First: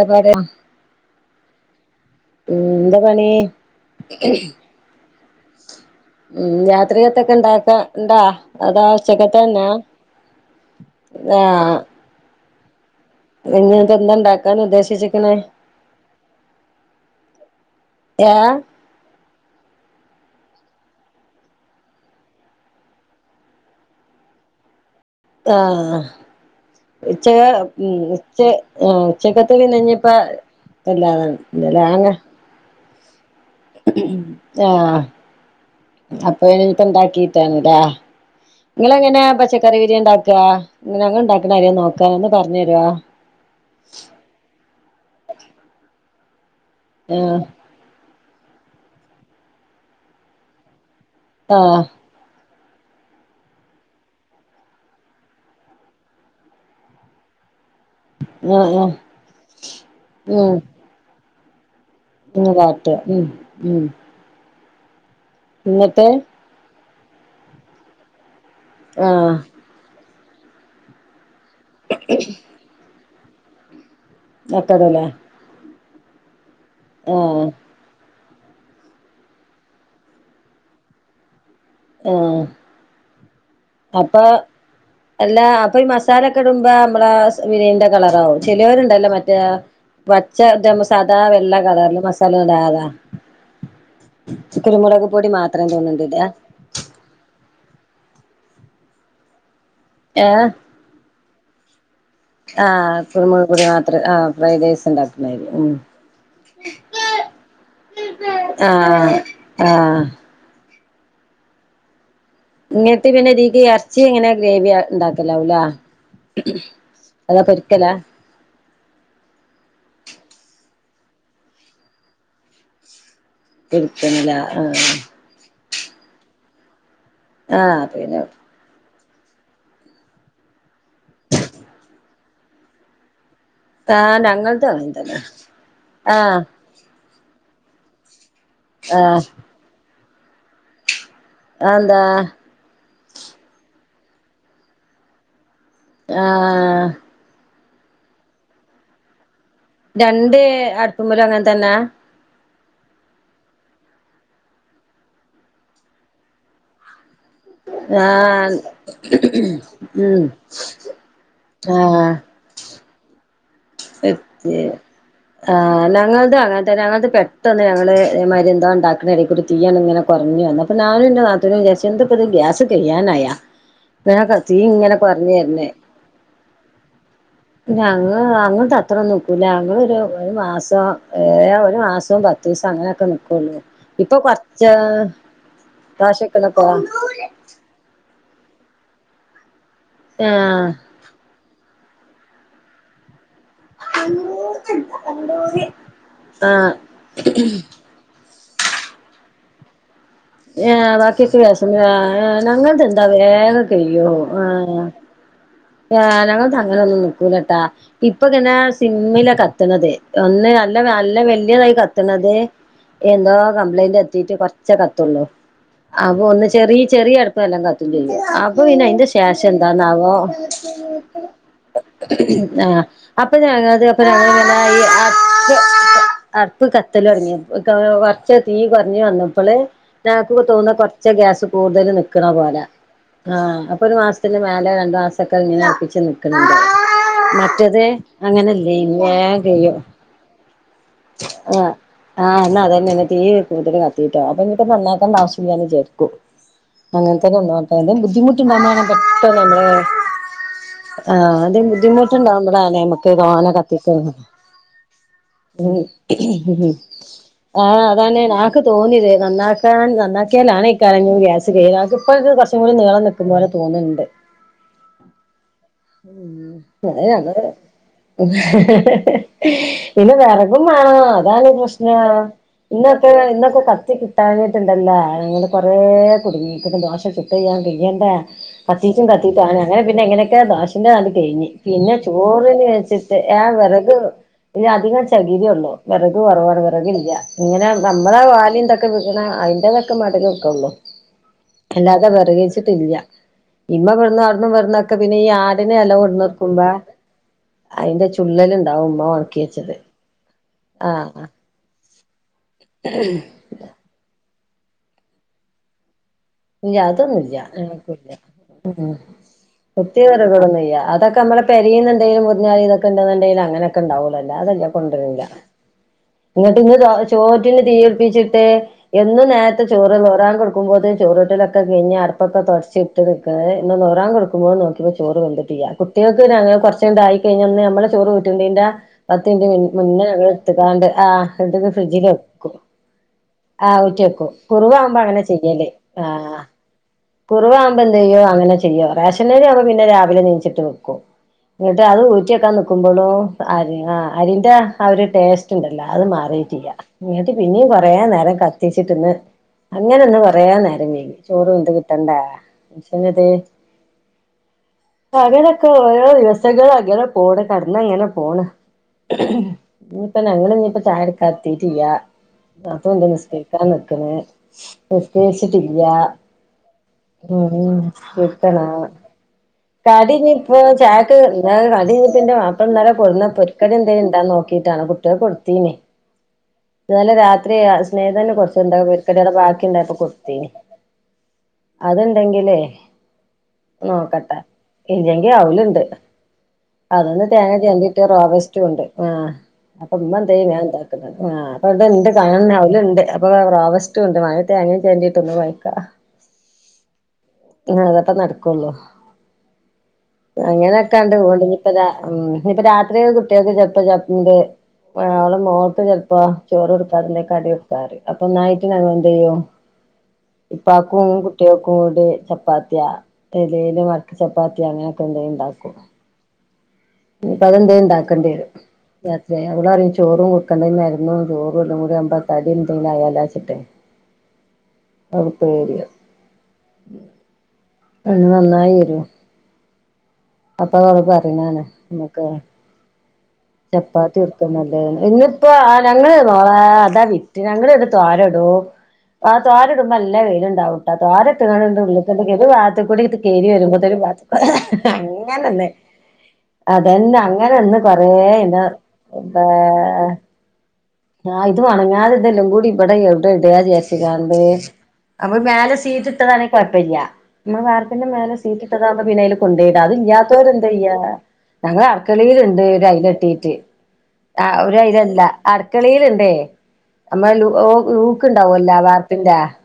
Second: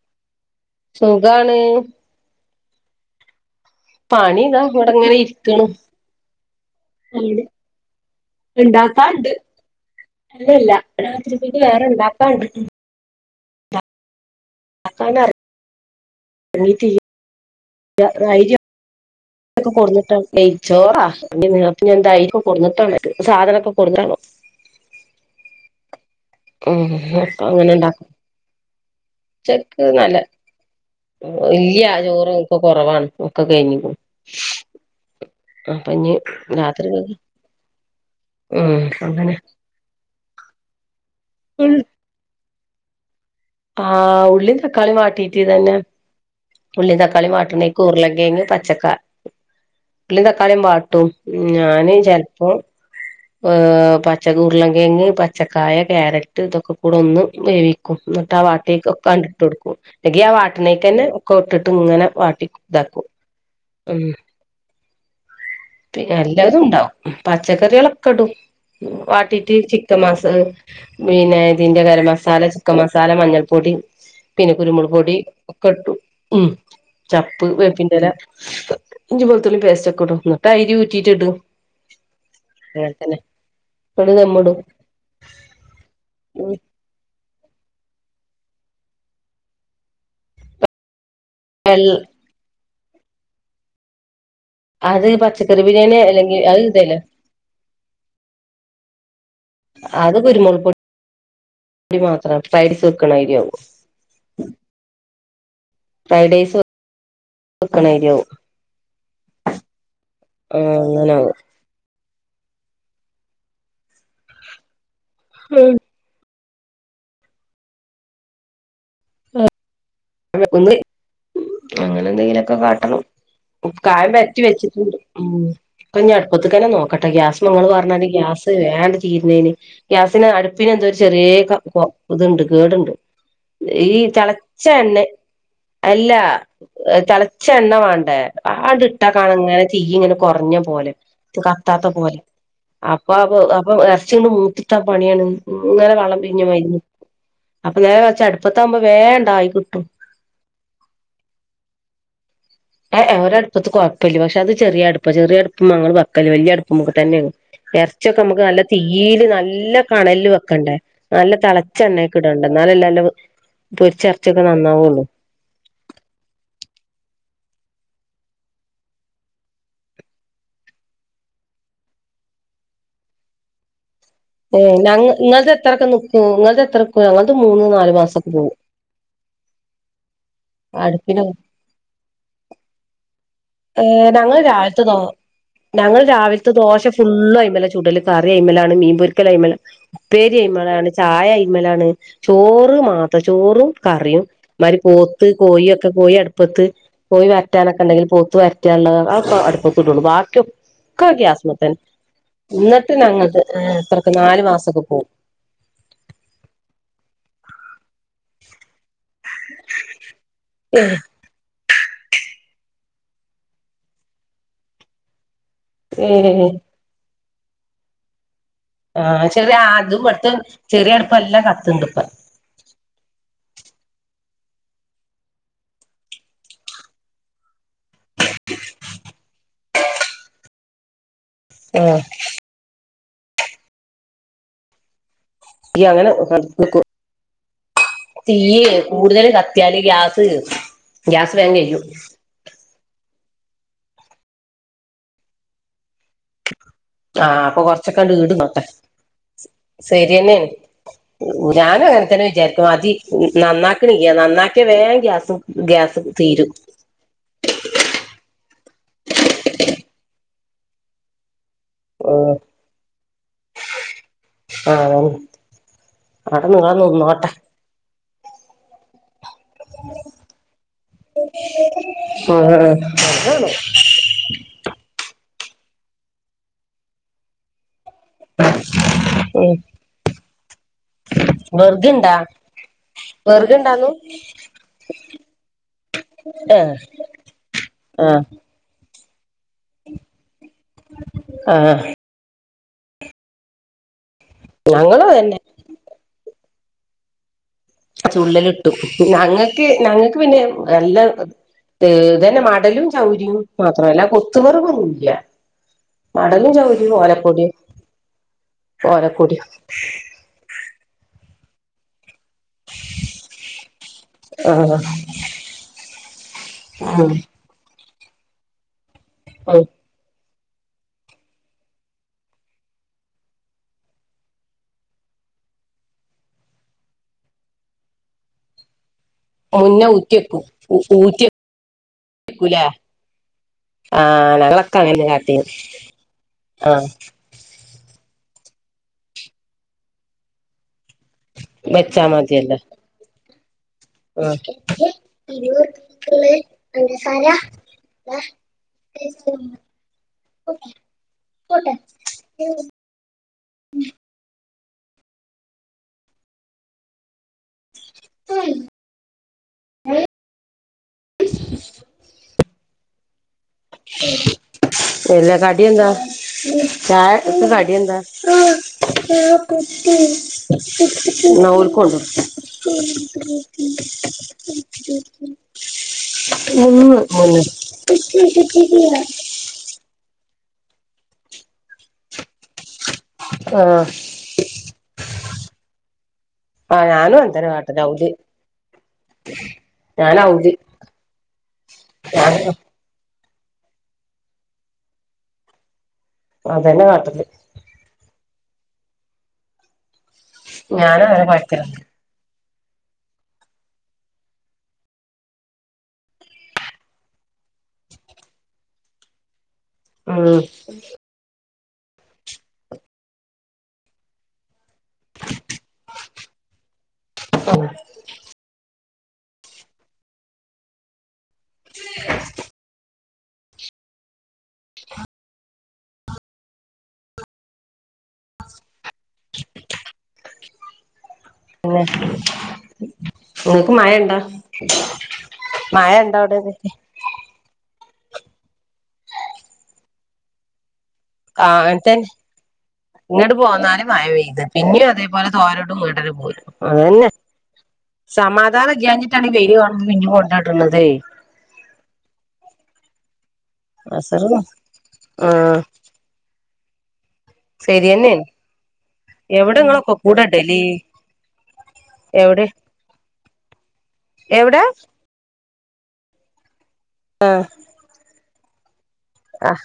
A പടെ യാ സുഖാണ് ഉ എന്താ പണി പണിതാ ഇവിടെങ്ങനെ ഇരിക്കണു ഉം യാത്രികത്തൊക്കെ ഉണ്ടാക്കാ ഉണ്ടാ അതാ ഉച്ചയിൽക്കത്തേത് തന്നെ അല്ല ഇല്ല രാത്രി ത്തേക്ക് വേറെ ഉണ്ടാക്കാൻ ഉണ്ട് ഉം നിങ്ങന്തണ്ടാക്ക എന്താണ് ഉദ്ദേശിച്ചേക്കുന്നേ എറങ്ങീട്ടില്ല യാ തൊക്കെ കൊടുന്ന്ട്ടാണം നെയ്‌ച്ചോറാ [unintelligible] അപ്പൊ ഞാ തൈരും കൊടുന്നിട്ടാണ് സാധനൊക്കെ കൊടുന്നാവോ ആഹ് ഉം ഉച്ച അപ്പൊ അങ്ങനെ ഇണ്ടാക്കും ഉച്ച ഉച്ചക്കത്തേക്ക് ഉച്ചക്ക് ഇന്നി നല്ല ഇപ്പം അല്ലാത [unintelligible] ഇല്ല ചോറ് ഒക്കെ കൊറവാണ് ഒക്കെ കഴിഞ്ഞ്ക്ക്ണ് ആഹ് അപ്പൊ ഇഞ്ഞ് അപ്പൊ ഇന്ത്‌ രാത്രികക്ക് ഉണ്ടാക്കി എന്താ ഉം നിങ്ങള് എങ്ങനെയാ അങ്ങനെ പച്ചക്കറി വിരിയാൻ ഉണ്ടാക്കുക ഞങ്ങ ഉണ്ടാക്കണ അറിയോ നോക്കാനന്ന് ഒന്നുപറഞ്ഞു തരുവാ ആഹ് ഉള്ളീം തക്കാളീം വാട്ടീട്ട് ഇതന്നെ ഉള്ളീംതക്കാളി ആഹ് വാട്ടണ ഉരുളങ്കിഴങ്ങ് പച്ചക്കാ ഉള്ളി തക്കാളിയും വാട്ടും ആഹ് ഞാന് ചെലപ്പോ പച്ച ഉരുളകിഴങ്ങ് പച്ചക്കായ ക്യാരറ്റ് ഇതൊക്കെ കൂടെ ഒന്ന് വേവി കൊണ്ടു ആഹ് ആഹ് വന്നിട്ടവാട്ടിലേക്കൊക്കെ ഇട്ട് കൊടുക്കും അല്ലങ്കി ആ ഉം വാട്ടിനേക്ക തന്നെ ഒക്കെ ഇട്ടിട്ട് ഇങ്ങനെ വാട്ടി ഒന്ന് വാട്ടുക ഇതാകും ഉം ഉം [unintelligible] പി എന്നിട്ട് എല്ലതും ഉണ്ടാവും പച്ചക്കറികളൊക്കെ ഇടും ആഹ് വാട്ടീട്ട് ചിക്കൻ മാസ പിന്നെ ഇതിന്റെ ഗരം മസാല ചിക്കൻ മസാല മഞ്ഞൾപ്പൊടി പിന്നെ കുരുമുളക് ഒക്കെടൂലേ പൊടി ഒക്കെ ഇട്ടു ഉ ആഹ് ചപ്പ് വേപ്പിന്റെ ഇല ഇഞ്ചി വെളുത്തുള്ളി പേസ്റ്റ് ഒക്കെ ഇട്ടു ന്ന തൈര് ഊറ്റിട്ട് ഇടും ആഹ് അയാൾത്തന്നെ. അപ്പൊ, എല്ലാ അപ്പൊ ഈ മസാലക്കെ ഇടുമ്പോ നമ്മള സു ബിരിയാണിന്റെ കളറാവും, ചിലവരുണ്ടല്ലോ മറ്റേ പച്ച സാദാ വെള്ള കളറല്ല മസാല - മസാലടാത അത് കുരുമുളക് പൊടി പച്ചക്കറി മാത്രം ബിരിയാണി തോന്നണ്ട് ഇട അല്ലെങ്കിൽ അത് ഇതേല്ല അത് ഏഹ് കുരുമുൾ പൊടി മാത്രം [unintelligible] ആഹ് കുരുമുളക് വെക്ക്ണയ്രിയാവും. പൊടി ആഹ് ഫ്രൈഡ് റൈസ് ഇണ്ടാക്ക്ണാരി ഉം ഫ്രൈഡ് റൈസ് വെക്കണ മാതിരിയാവും ആഹ് ആഹ് ആഹ് അങ്ങനാവും. ഇങ്ങട്ട് പിന്നെ ഇതീക്ക് എറച്ചി എങ്ങനെ ഗ്രേവി ഉണ്ടാക്കലാവുല്ലേ? അതോ പെരിക്കല? [unintelligible] അങ്ങനെ എന്തെങ്കിലൊക്കെ കാട്ടണം കായം പൊരിക്കലാ പെരട്ടി ആഹ് വെച്ചിട്ടുണ്ട്. ഉമ്മ് ഇപ്പഞ്ഞി അടുപ്പത്ത്ക്ക് തന്നെ നോക്കട്ടെ. ഗ്യാസ് ന്ന് ഇങ്ങള് ആഹ് പറഞ്ഞാതിരി പിന്നെ ഗ്യാസ് [unintelligible] വേണ്ട് തീരുന്നതിന് ഗ്യാസിന് അടുപ്പിന് എന്തോ ഒരു ചെറിയ ഇതുണ്ട് കേടുണ്ട്. ഈ ആഹ് തെളച്ച ഞങ്ങൾതും അങ്ങനെ എണ്ണ, തന്നെ അല്ല ആഹ് തിളച്ച എണ്ണ വേണ്ടേ? ആണ്ട് ഇട്ടാ ആഹ് കാണ ഇങ്ങനെ തീ ഇങ്ങനെ കൊറഞ്ഞ പോലെ. കത്താത്ത അതെന്താ പോലെ. അപ്പൊ അപ്പൊ എറ്ച്ചി [unintelligible] മൂത്ത്ട്ടാ പണിയാണ്. ഇങ്ങനെ വള്ളം പിരിഞ്ഞു ആഹ് മായിരിനിക്കും അപ്പൊ നേരെ മറിച്ച് അടുപ്പത്താകുമ്പോ വേണ്ടായി കിട്ടും. രണ്ട് അടുപ്പുമ്മലും അങ്ങൻ തന്നെ? ഏഹ് എ ഒരടുപ്പത് കുഴപ്പില്ല, പക്ഷെ അത് ചെറിയടുപ്പ ചെറിയടുപ്പ്മ്മ ങ്ങങ്ങള് വക്കല്. വലിയ അടുപ്പുമൊക്കെ തന്നെയാണ്. എറിച്ചൊക്കെ നമുക്ക് ആഹ് നല്ല തിയ്യീല് നല്ല ഉം കണല് വെക്കണ്ടേ? നല്ല തള- ചെന്നക്ക് ഇടണ്ടേ എന്നാലല്ലേ നല്ല വ് എത്യേ ആഹ് ഞങ്ങള്ത് അങ്ങനത്തെന്നെ ഞങ്ങള്ത പെട്ടന്ന് ഞങ്ങള് ഇതേ മാരിയെന്തോ ഉണ്ടാക്ക്ണ ഇടേക്കൂടി തീയണ്ട് ഇങ്ങനെ - കുറഞ്ഞു വന്നു. അപ്പൊ ഞാനും ന്റെ നാത്തൂനും വിചാരിച്ച് എന്തേപ്പത് ഗ്യാസ് കഴിയാനായാ? ഇതിനൊക്കെ തീ ഏ ഇങ്ങനെ കൊറഞ്ഞു നിങ്ങളത് വെര്ണേ. എത്രൊക്കെ നിക്കും നിങ്ങളത് എത്ര നിക്കും ഞങ്ങളത് മൂന്ന് നാല് ഞങ്ങ മാസൊക്കെ പോകും അങ്ങൾ - അത്രൊന്നും നിക്കൂല്ല, ഞങ്ങളൊരു ഒരു മാസം അടുപ്പിന് ഒരു മാസവും പത്ത് ദിവസം അങ്ങനെയൊക്കെനിക്കൊള്ളു. ഏഹ് ഞങ്ങൾ രാവിലത്തെ ദോ ഞങ്ങൾ ദോശ രാവിലത്തെ വെക്കണൊക്കെ ദോശ ഫുള്ള് അയിമ്മലെ ചൂടല്. കറി അയ്‌മ്മലാണ്, മീൻ പൊരിക്കൽ അയ്‌മലാണ്, ഉപ്പേരി ആഹ് അയ്മലാണ്. ചായ അയ്മലാണ്, ചോറ് മാത്രം ചോറും കറിയും ഇമ്മാതിരി പോത്ത്, കോയി ഒക്കെ കോയി അടുപ്പത്ത് ആഹ് കോയി വരറ്റാനൊക്കെ ഉണ്ടെങ്കിൽ പോത്ത് വരട്ടിയാലുള്ളത് ആ ഒക്കെ അടുപ്പത് ഇടോള്ളൂ ബാക്കിയൊക്കെ - ഏഹ് ഇക്ക് ഒക്ക ബാക്കിയൊക്കെ വിയാസന് ഗ്യാസ്മ്മതന്നെ ഏഹ് ഞങ്ങൾത് എന്നിട്ട് എന്താ ഞങ്ങൾത് വേഗം ഇത്രക്ക് കഴിയോ നാലു മാസൊക്കെ ആഹ് പോവും. ആഹ് ഞങ്ങൾത് അങ്ങനൊന്നും നിക്കൂലട്ടാ, ഇപ്പൊങ്ങനെ സിമ്മ്ലൊക്കെ കത്ത്ണതേ ഒന്ന് നല്ല നല്ല വല്യയതായി കത്ത് കത്ത്ണത് എന്തോ കംപ്ലൈന്റ് എത്തിട്ട് കൊറച്ചേ കത്തുള്ളൂ. അപ്പൊ ഒന്ന് ഏഹ് ചെറിയ ചെറിയ അടുപ്പ് നല്ലോം കത്തും ചെയ്യും. അപ്പൊ പിന്നെ അയിന്റെ ആഹ് ശേഷം ചെറിയ അതും എന്താന്നാവോ, അടുത്ത് ചെറിയ അടുപ്പ് നല്ലോം കത്ത്ണ്ട്പ്പോ. ആഹ് അപ്പൊ ഞങ്ങളത് അപ്പൊ [unintelligible] അടുപ്പ് കത്തൽ തുടങ്ങിയപ്പൊ കുറച്ച് തീ കുറഞ്ഞ് വന്നപ്പോള് ഞങ്ങക്ക് തോന്ന കൊറച്ച് ച്ച് ഗ്യാസ് കൂടുതല് ആഹ് നിക്ക്ണ പോലെ. ആഹ് അപ്പൊ ഒരു മാസത്തിന്റെ മേലെ രണ്ട് മാസ- തീയ്യ് അങ്ങനെ [unintelligible] ക്കും. മറ്റത് തീ അങ്ങനെല്ലേനി കൂടുതല് വേം കഴിയും കത്തിയാല് ഗ്യാസ് ഗ്യാസ് വേഗം ആഹ് കയിയും. ആഹ് എന്നാ അതന്നെ തീ കൂടുതൽ കത്തീട്ടാ അപ്പൊ ഇഞ്ഞിപ്പോ നന്നാക്കേണ്ട ആവശ്യില്ലാന്ന് വിചാരിയ്ക്കും. അങ്ങന് ആഹ് അപ്പൊ ത്തെന്നെന്നോട്ടെ എന്തേലും കൊറച്ചൊക്കെണ്ട് ഈട്ന്നോട്ടെ ബുദ്ധിമുട്ട്ണ്ടാവുമ്പോ പെട്ടന്ന് നമ്മള് ശരിയെന്നേണ് ആഹ് അത് ഞാനും അങ്ങനെ തന്നെ വിചാരിക്കും ബുദ്ധിമുട്ട്ണ്ടാകുംമ്പളാണ് നമുക്ക് തോനെ കത്തിച്ച ഇക്ക് വേം ഗ്യാസും. ഉം ആഹ അതന്നെ നാക്ക് തോന്നിയത് നന്നാക്കാൻ നന്നാക്കിയാലാണ് ഇക്കാലഞ്ഞു ഗ്യാസ് കയ്യാ - ഇതിപ്പോ ഇത് ഉം കുർച്ചും കൂടി നീളം നിക്കുന്ന പോല തോന്നുണ്ട് ആഹ് അവിടെ [unintelligible] നിങ്ങള് നിന്നോട്ടെ വെറകും മാണം അതാണ് പ്രശ്നം ഇന്നൊക്കെ ഉം ഇന്നൊക്കെ കത്തി കട്ടാങ്ങിയിട്ടുണ്ടല്ലോ നിങ്ങള് കുറെ കുടുങ്ങിക്കണ്ട് ദോശ ചുട്ട ചെയ്യാൻ കയ്യണ്ടേ കത്തിട്ടും കത്തിട്ടും ഉം ആന അങ്ങനെ പിന്നെ എങ്ങനെയൊക്കെ ദാഷശിന്റെ കഴിഞ് പിന്നെ വെർഗുണ്ടാ ചോറിന്ന് വച്ച ആഹ് വെർഗുണ്ടാന്നു വിറക് ഇനി അധികം ചെകരിയെ ഉള്ളു വിറക് കുറവാണ് ഏഹ് വിറക ഇല്ല ഇങ്ങനെ നമ്മള ആഹ് ആ വാലി ന്തൊക്കെ വിക്കണ അതി തൊക്കെ മട വെക്കള്ളൂ ആഹ് അല്ലാതെ വെറ കിച്ചിട്ടില്ല ഇമ്മ ഇവ്ട്ന്നും അവിടന്ന് വെറുന്നൊക്കെ ഞങ്ങളും പിന്നെ ഈ അതന്നെ ആടിനെ എല കൊടന്ന്ക്കുമ്പോ ചുള്ളലിട്ടും ഞങ്ങക്ക് വെച്ചത് ഞങ്ങക്ക് പിന്നെ നല്ല ആഹ് ഇതന്നെ മടലും ചൗര്യും മാത്രമല്ല കൊത്തു വിറക് ഒന്നുംല്ല മടലും ഇല്ല ജൗരി അതൊന്നുല്ല ഓലക്കൊടി ഞങ്ങക്കില്ല ഉം ഓലക്കൊടി [unintelligible] അതൊക്കെ നമ്മെ പെരെന്ന് എന്തേലും മു [unintelligible] ഇതൊകെണ്ട്ന്ന്ണ്ടെങ്കി അങ്ങനൊക്കെണ്ടാവൊള്ളൂ അല്ലാതെന്നെ ആഹ് കൊണ്ടോവൂല. എങ്ങിട്ട് ഇന്ന് ഉം ചോറ്റിന് തീ പിടിച്ചിട്ട് എന്നും ഉം നേരത്തെ ചോറ്ല്ല ളുഹർ ബാങ്ക് കൊടുക്കുമ്പോ ചോറ വട്ടിലൊക്കെ കഴിഞ് അടുപോക്കെ തുടച്ചിട്ട് കെ ളുഹർ ബാങ്ക് കൊടുക്കുമ്പോ നോക്കി ചോറ് വെന്തിട്ടില്ല [unintelligible] കൊർച്ചൊന്ന്ആയി കഴിഞ്ഞാൽ നമ്മളെ ചോറ് ഊറ്റുന്നതിന് പത്ത് മിൻറ്റ് മുന്നേ എട്ത്ത്കാണ്ട് ആഹ് [unintelligible] ഫ്രിഡ്ജിൽ വെക്കും ഊറ്റിയെക്കൂലേ ആഹ് ഊറ്റ്യക്കും കുറവാകുമ്പോ അങ്ങനെ ചെയ്യല് ആഹ്. ആഹ് കുറവാവുമ്പ എന്ത് ചെയ്യോ അങ്ങനെ ചെയ്യ റേഷൻ അരി പിന്നെ രാവിലെ നീച്ചിട്ട് വെക്കും എന്നിട്ട് അത് വെച്ചാ ഊറ്റിയൊക്കാ മതിയല്ലോ നിക്കുമ്പോഴും അഹ് ആഹ് ഉം അരിന്റെ ആഹ് ഒരു ടേസ്റ്റ് ണ്ടല്ല അത് മാറിട്ടില്ല എങ്ങിട്ട് പിന്നെയും കൊറെ നേരം കത്തിച്ചിട്ട്ന്ന് അങ്ങനെ ഒന്ന് പറയാൻന്നേരം വൈകി ചോറും ഇതും കിട്ടണ്ടേ. [unintelligible] അങ്ങനെ ഒക്കെ ഓരോ ദിവസങ്ങൾ പോട് കടന്നങ്ങനെ പോണ്. ഇപ്പൊ ഞങ്ങൾ ഞ്ഞി ഇപ്പ ചായ എടുക്കാത്തീട്ടില്ല നാത്തൂൻ ണ്ട് നിസ് ക്കൻ നിക്ക്ന്ന് എല്ലാ കടി നിസ്കെര്ച്ചിട്ടില്ല എന്താ ചായക്ക് കടി എന്താ [unintelligible] കടിഞ്ഞിപ്പ ചായക്ക് ന്നാ എന്ത ഓൽക്ക് കൊണ്ടൊടുക്ക് കടിഞ്ഞിപ്പിന്റെ മാപ്പള എന്നല്ല കൊന്നപ്പും [unintelligible] എന്തേ ഉണ്ടന്ന് നോക്കിട്ടാണ് കുട്ടികെ കൊടുത്തീനെ മുന്ന് ഇല്ല മുന്ന് രാത്രി സ്നേഹിതന്നെ കൊ [unintelligible] ബാക്കി ഉണ്ടായിപ്പൊ കൊട്ത്തിനി അത്ണ്ടെങ്കിലേ ആഹ് ‌ നോക്കണ്ടാ ഇല്ലെങ്കി അവ്‌ല്ണ്ട്. ആഹ് ഞാനും അതന്നെ അങ്ങൻതന്നെ തേങ്ങ കാട്ടല് ചര്ണ്ടിട്ട് ഔല് റോബസ്റ്റും ണ്ട് ആഹ് അപ്പൊ ഉമ്മ ഞാന് എന്ത ഔല് ഞാൻ എന്താക്കുന്നത് ആ അപ്പ അണ്ട് ഞാൻ കാണ അവലണ്ട് [unintelligible] റോബസ്റ്റ് ഉണ്ട് മഴ തേങ്ങം ചോരണ്ടീട്ട് ട്ടൊന്ന് വഴിക്ക അതന്നെ കാട്ടൽ അതപ്പ നടക്കള്ളൂ ഞാനും അങ്ങനെട്ടാണ്ട് അങ്ങനെ [unintelligible] കാട്ടല്ണ്ട് ഇപ്പതാ ഉമ് ഇപ്പ രാത്രിയ കുട്ടിക്ക് [unintelligible] ഇണ്ട് ആ ഓളെ മോക്ക് ചെൽപ്പോ ചോറ് കൊടുക്കാതെതേം കടിട്ക്കാറിം അപ്പൊ ന്നായിട്ട് ഞങ്ങന്തെയ്യും ഉം ഇപ്പാക്കും കുട്ട്യാക്കുംടി ചപ്പാത്ത്യാ എലേല് മട്കി ചപ്പാത്ത്യേ അങ്ങനൊകെന്തേലും ഇണ്ടാക്കും ഇനിപ്പം അതെന്തേലും ഇണ്ടാക്കേണ്ട്യരും. ഓൾ പറയും ചോറും കൊടുക്കണ്ട [unintelligible] ചോറും എല്ലാം കൂടി [unintelligible] തടി എന്തെങ്കി അയാലച്ചിട്ട് [unintelligible] [unintelligible] നന്നായിവരും. അപ്പ അവള് പറയണാണ് നമ്മക്ക് ഓൽക്ക് മയ [unintelligible] ഇന്നിപ്പോ ഞങ്ങള് മഴണ്ടോ മോളെ അവിടെക്കെ അതാ വി ഞങ്ങൾ ട് തോര ഇടും ആഹ് തോര ഇടുമ്പോ നല്ല വെയിൽ ഇണ്ടാവും അഥവാലെ ആഹ് [unintelligible] അങ്ങൻത്തന്നെ ഒര് പാത്ത് കൂടിങ്ങ്ട്ട് ഇങ്ങട്ട് കേറി പോന്നാല് വരുംപോത്തിന് മഴ പെയ്ത് പിന്നിം അതേപോലെ അങ്ങനെന്നെ. തോരടും ഇങ്ങട്ടന്നെ പോരും അതന്നെ അതന്നാ അങ്ങനെന്ന് കൊറേ ഇത് [unintelligible] പിന്നെ കൊണ്ടോട്ടുള്ളതേ ആ ഇത് ഉണങ്ങാതെ ഇതെല്ലാം കൂടി ഇപടെ എവ്ടെ ഇടാ അസറ് ജർച്ചിക്കാണ്ട് അപ്പൊ ആഹ് മേലെ സ് ചെയ്തിട്ടതാണെ കൊഴപ്പില്ല [unintelligible] ശരിയെന്നേണ് മേലെ സീറ്റിട്ടതാണെ പിന്നയിനെ എവിടെ കൊണ്ടൊയിട ഇങ്ങളൊക്കെ കൂടെ അതില്ലാത്തവര് ഇടല് എന്തെയ്യാ ഞങ്ങളെ എവിടെ ആട്ക്കളില്ണ്ട്. ഒരു ടൈയില് കെട്ടീട്ട് ആഹ് എവിടെ ഒരു അയിലല്ല അടുക്കളിയില് ഇണ്ടേ നമ്മള്ലു ഓ ലൂക്ക് ഉണ്ടാവല്ലോ വാർ കിൻ്റെ ആഹ്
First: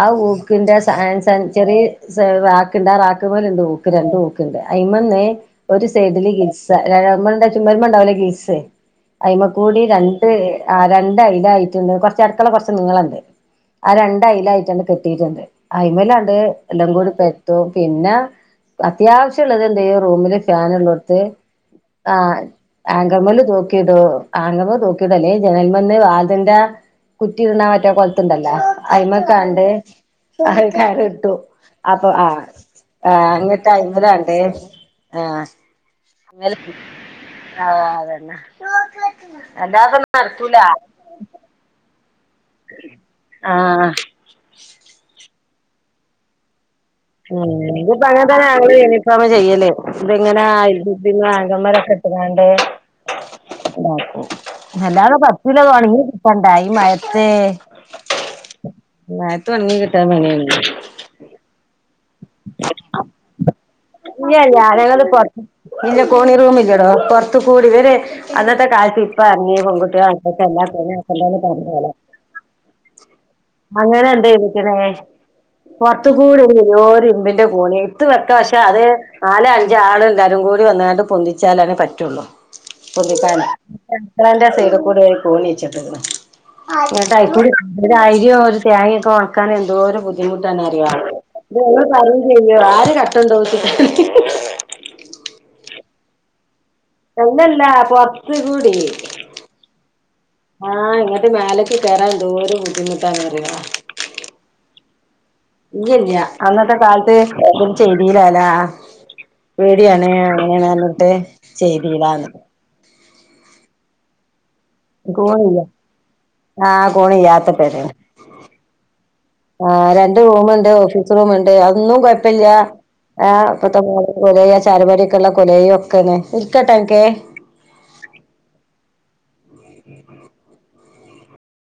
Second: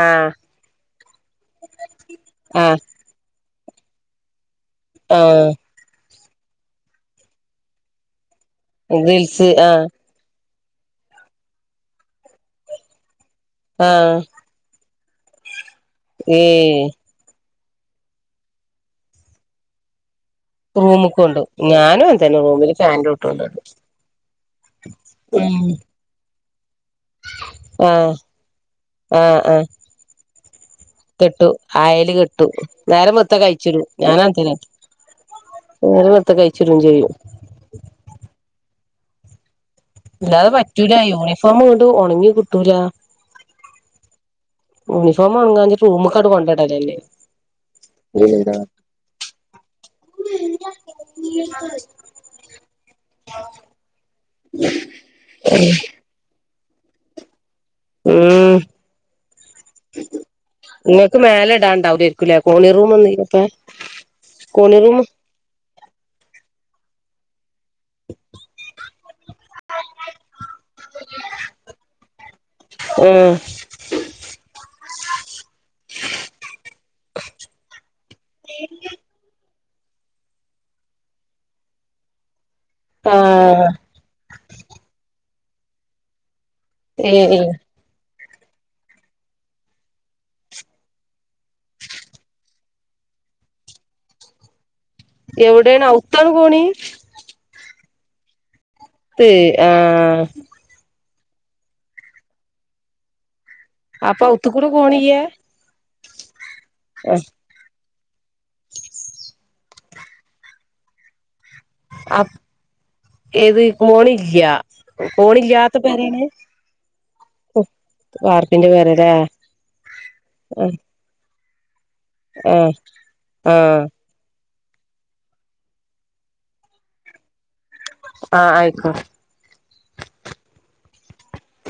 ആ ഊക്കിന്റെ സൺ ഷൈൻ ചെറിയ സ് ആഹ് റാക്കിന്റ് ആറക്കിൻ്റെ ഇത് പോലെണ്ട് ഹൂക്ക് രണ്ട് ഹൂക്ക്ണ്ട് അയിമെന്ന് ആഹ് ഒരു സൈഡില് ഗിൽസ നമ്മൾടെ ചുമര്ന്മേണ്ടാവൂലെ ഗിൽസ് ഗിൽസ് ആയിമകൂടി ആഹ് രണ്ടു തെയ് ആ രണ്ടയ്ല്ലറ്റുണ്ട് കൊറച്ച് അടുക്കള നീളംഉണ്ട് ആ ആഹ് രണ്ടയയില്ലാട്ടു കെട്ടീയിട്ടുണ്ട് അയമേലത് ഏഹ് എല്ലാം കൂടെ പെ പിന്ന അത്യാവശ്യമുള്ളത് എന്തേലും റൂമില് റൂമ്ക്ക് ഫാനുള്ളടിത്ത് കൊണ്ടോവും ഞാനും ആഹ് അങ്ങൻതന്നെ റൂമില് ഫാനിന്റെ ഹാങ്കർ മേൽ ചോട്ടിലൊണ്ടോയിടും തൂക്കിടു ആണിമേൽ തൂക്കി ത് ല്ലേ ഉം ജനൽമന്ന് വാതിന്റെ കുറ്റി ഇടുന്ന മറ്റാ ആഹ് കൊളുതുണ്ടല്ലോ ആഹ് ആഹ് അയി്മക്കാണ്ട് തൽകാലം ഇട്ടു കെട്ടു അപ്പൊ അയല് ആഹ് കെട്ടു നേരം ആഹ് വെളുത്ത കഴിച്ചിടും ഞാനും അന്നട്ടയിമലാണ്ടേ അങ്ങൻതന്നെ ആഹാ നേരം വെളുത്ത ന്ന രെ കഴിച്ചിടും ചെയ്യും അതന്നെ അല്ലാപൊരു ഇല്ലാതെ പറ്റൂല യൂണിഫോമ് ഇടൂ ഒണങ്ങി കിട്ടൂല ആഹ് യൂണിഫോ മൊണങ്ങാഞിട്ട് റൂമ്കണ്ട് കൊണ്ട് ഇടലല്ലേ. ഉും ഇജ്ഞിപ്പ അങ്ങനെ തന്നേ ഞങ്ങള് യൂണിഫോം ചെയ്യല്ല് ഇത്ങ്ങനെ ആങ്ങന്മാലോക്കെ അലാണ്ട് അല്ലാതെ പത്ത്കിലോവേണെങ്കി കൊണ്ടായി മയത്ത് [inaudible] നേരത്തെ ഒണങ്ങി കിട്ടാൻ [unintelligible] നിക്ക് മേലെ ഇടാണ്ട് അവിടെ ഇ രിക്കുലേ കോണി റൂം ഒന്നും ഇരിപ്പെ ഇല്ലല്ല കോണി അല്ലേലും പുറത്ത് കോണി റൂം ഇല്ലടോ പൊറ തുകൂടി വരെ അന്നത്തെ കാല്ത്ത് ഇപ്പ യറ്ങ്ങിയ പൊങ്കുട്ടിയണ്. പ്പ ക്കെഎല്ലാം പെണ്ണ് കെട്ടണ്ട ന്ന് പറിണകലാണ്. ആഹ് അങ്ങനെണ്ട് വിളിക്കിനെ പുറത്ത്കൂടെ ഒരുവല്യോര് ഇരുമ്പിന്റെ കോണി ഇട്ത്ത് വെക്കാം പക്ഷെ അത് നാല് അഞ്ച് ആള് എല്ലാരും കൂടി വന്നായിട്ട് പൊന്തിച്ചാലനേ പറ്റുള്ളൂ പൊന്തിക്കാന് ആഹ് ത്രന്റെസൈഡിൽ കൂടി ഒരു കോണി വച്ചിട്ടുണ്ട് എന്നിട്ട്അതിൽ ഏഹ് കൂടി ഒരു ആയിരോ ഒരുതേങ്ങക്കെ ഒണക്കാൻ എന്തോര് ബുദ്ധിമുട്ടാണ് അറിയോ? ഞങ്ങള് പറയുംചെയ്യോ ആര് കട്ടോണ്ടോവും [inaudible] എവിടെ ആണ് അവ്ത്താണ് കോണി അല്ലല്ല പോർത്ത് കൂടി പ്പ് ആഹ് ആഹ് ഇങ്ങട്ട് മേലേക്ക് കേറാൻ എന്തോര് ബുദ്ധിമുട്ടാന്നറിയോ? അപ്പൊ അകത്തു കൂടെ കോണി ഇല്ലേ ഇല്ലല്യ അന്നത്തെ കാലത്ത് ചെയ്തിലാ ല്ലാ പേടിയാണ്. അങ്ങനെയഞ്ട്ട് ചെയ്തിലാന്ന്. അപ് ഏത് കോണില്ല്യ കോണില്ല കോണില്ലാത്ത പെരേണ് ആഹ് കോണില്ലാത്ത പാർപ്പിന്റെ പെരല്ലേ ആഹാ രണ്ട് റൂമ്ണ്ട് ആഹ് ഓഫീസ് റൂമ്ണ്ട് അതൊന്നും കുഴപ്പല്ല്യാ ആഹ് ആഹ് കൊലയ ചാരുപടിക്കെള്ള കൊലയൊക്കെണേ നിൽക്കട്ടെക്കെ ആഹ് ആയിക്കോ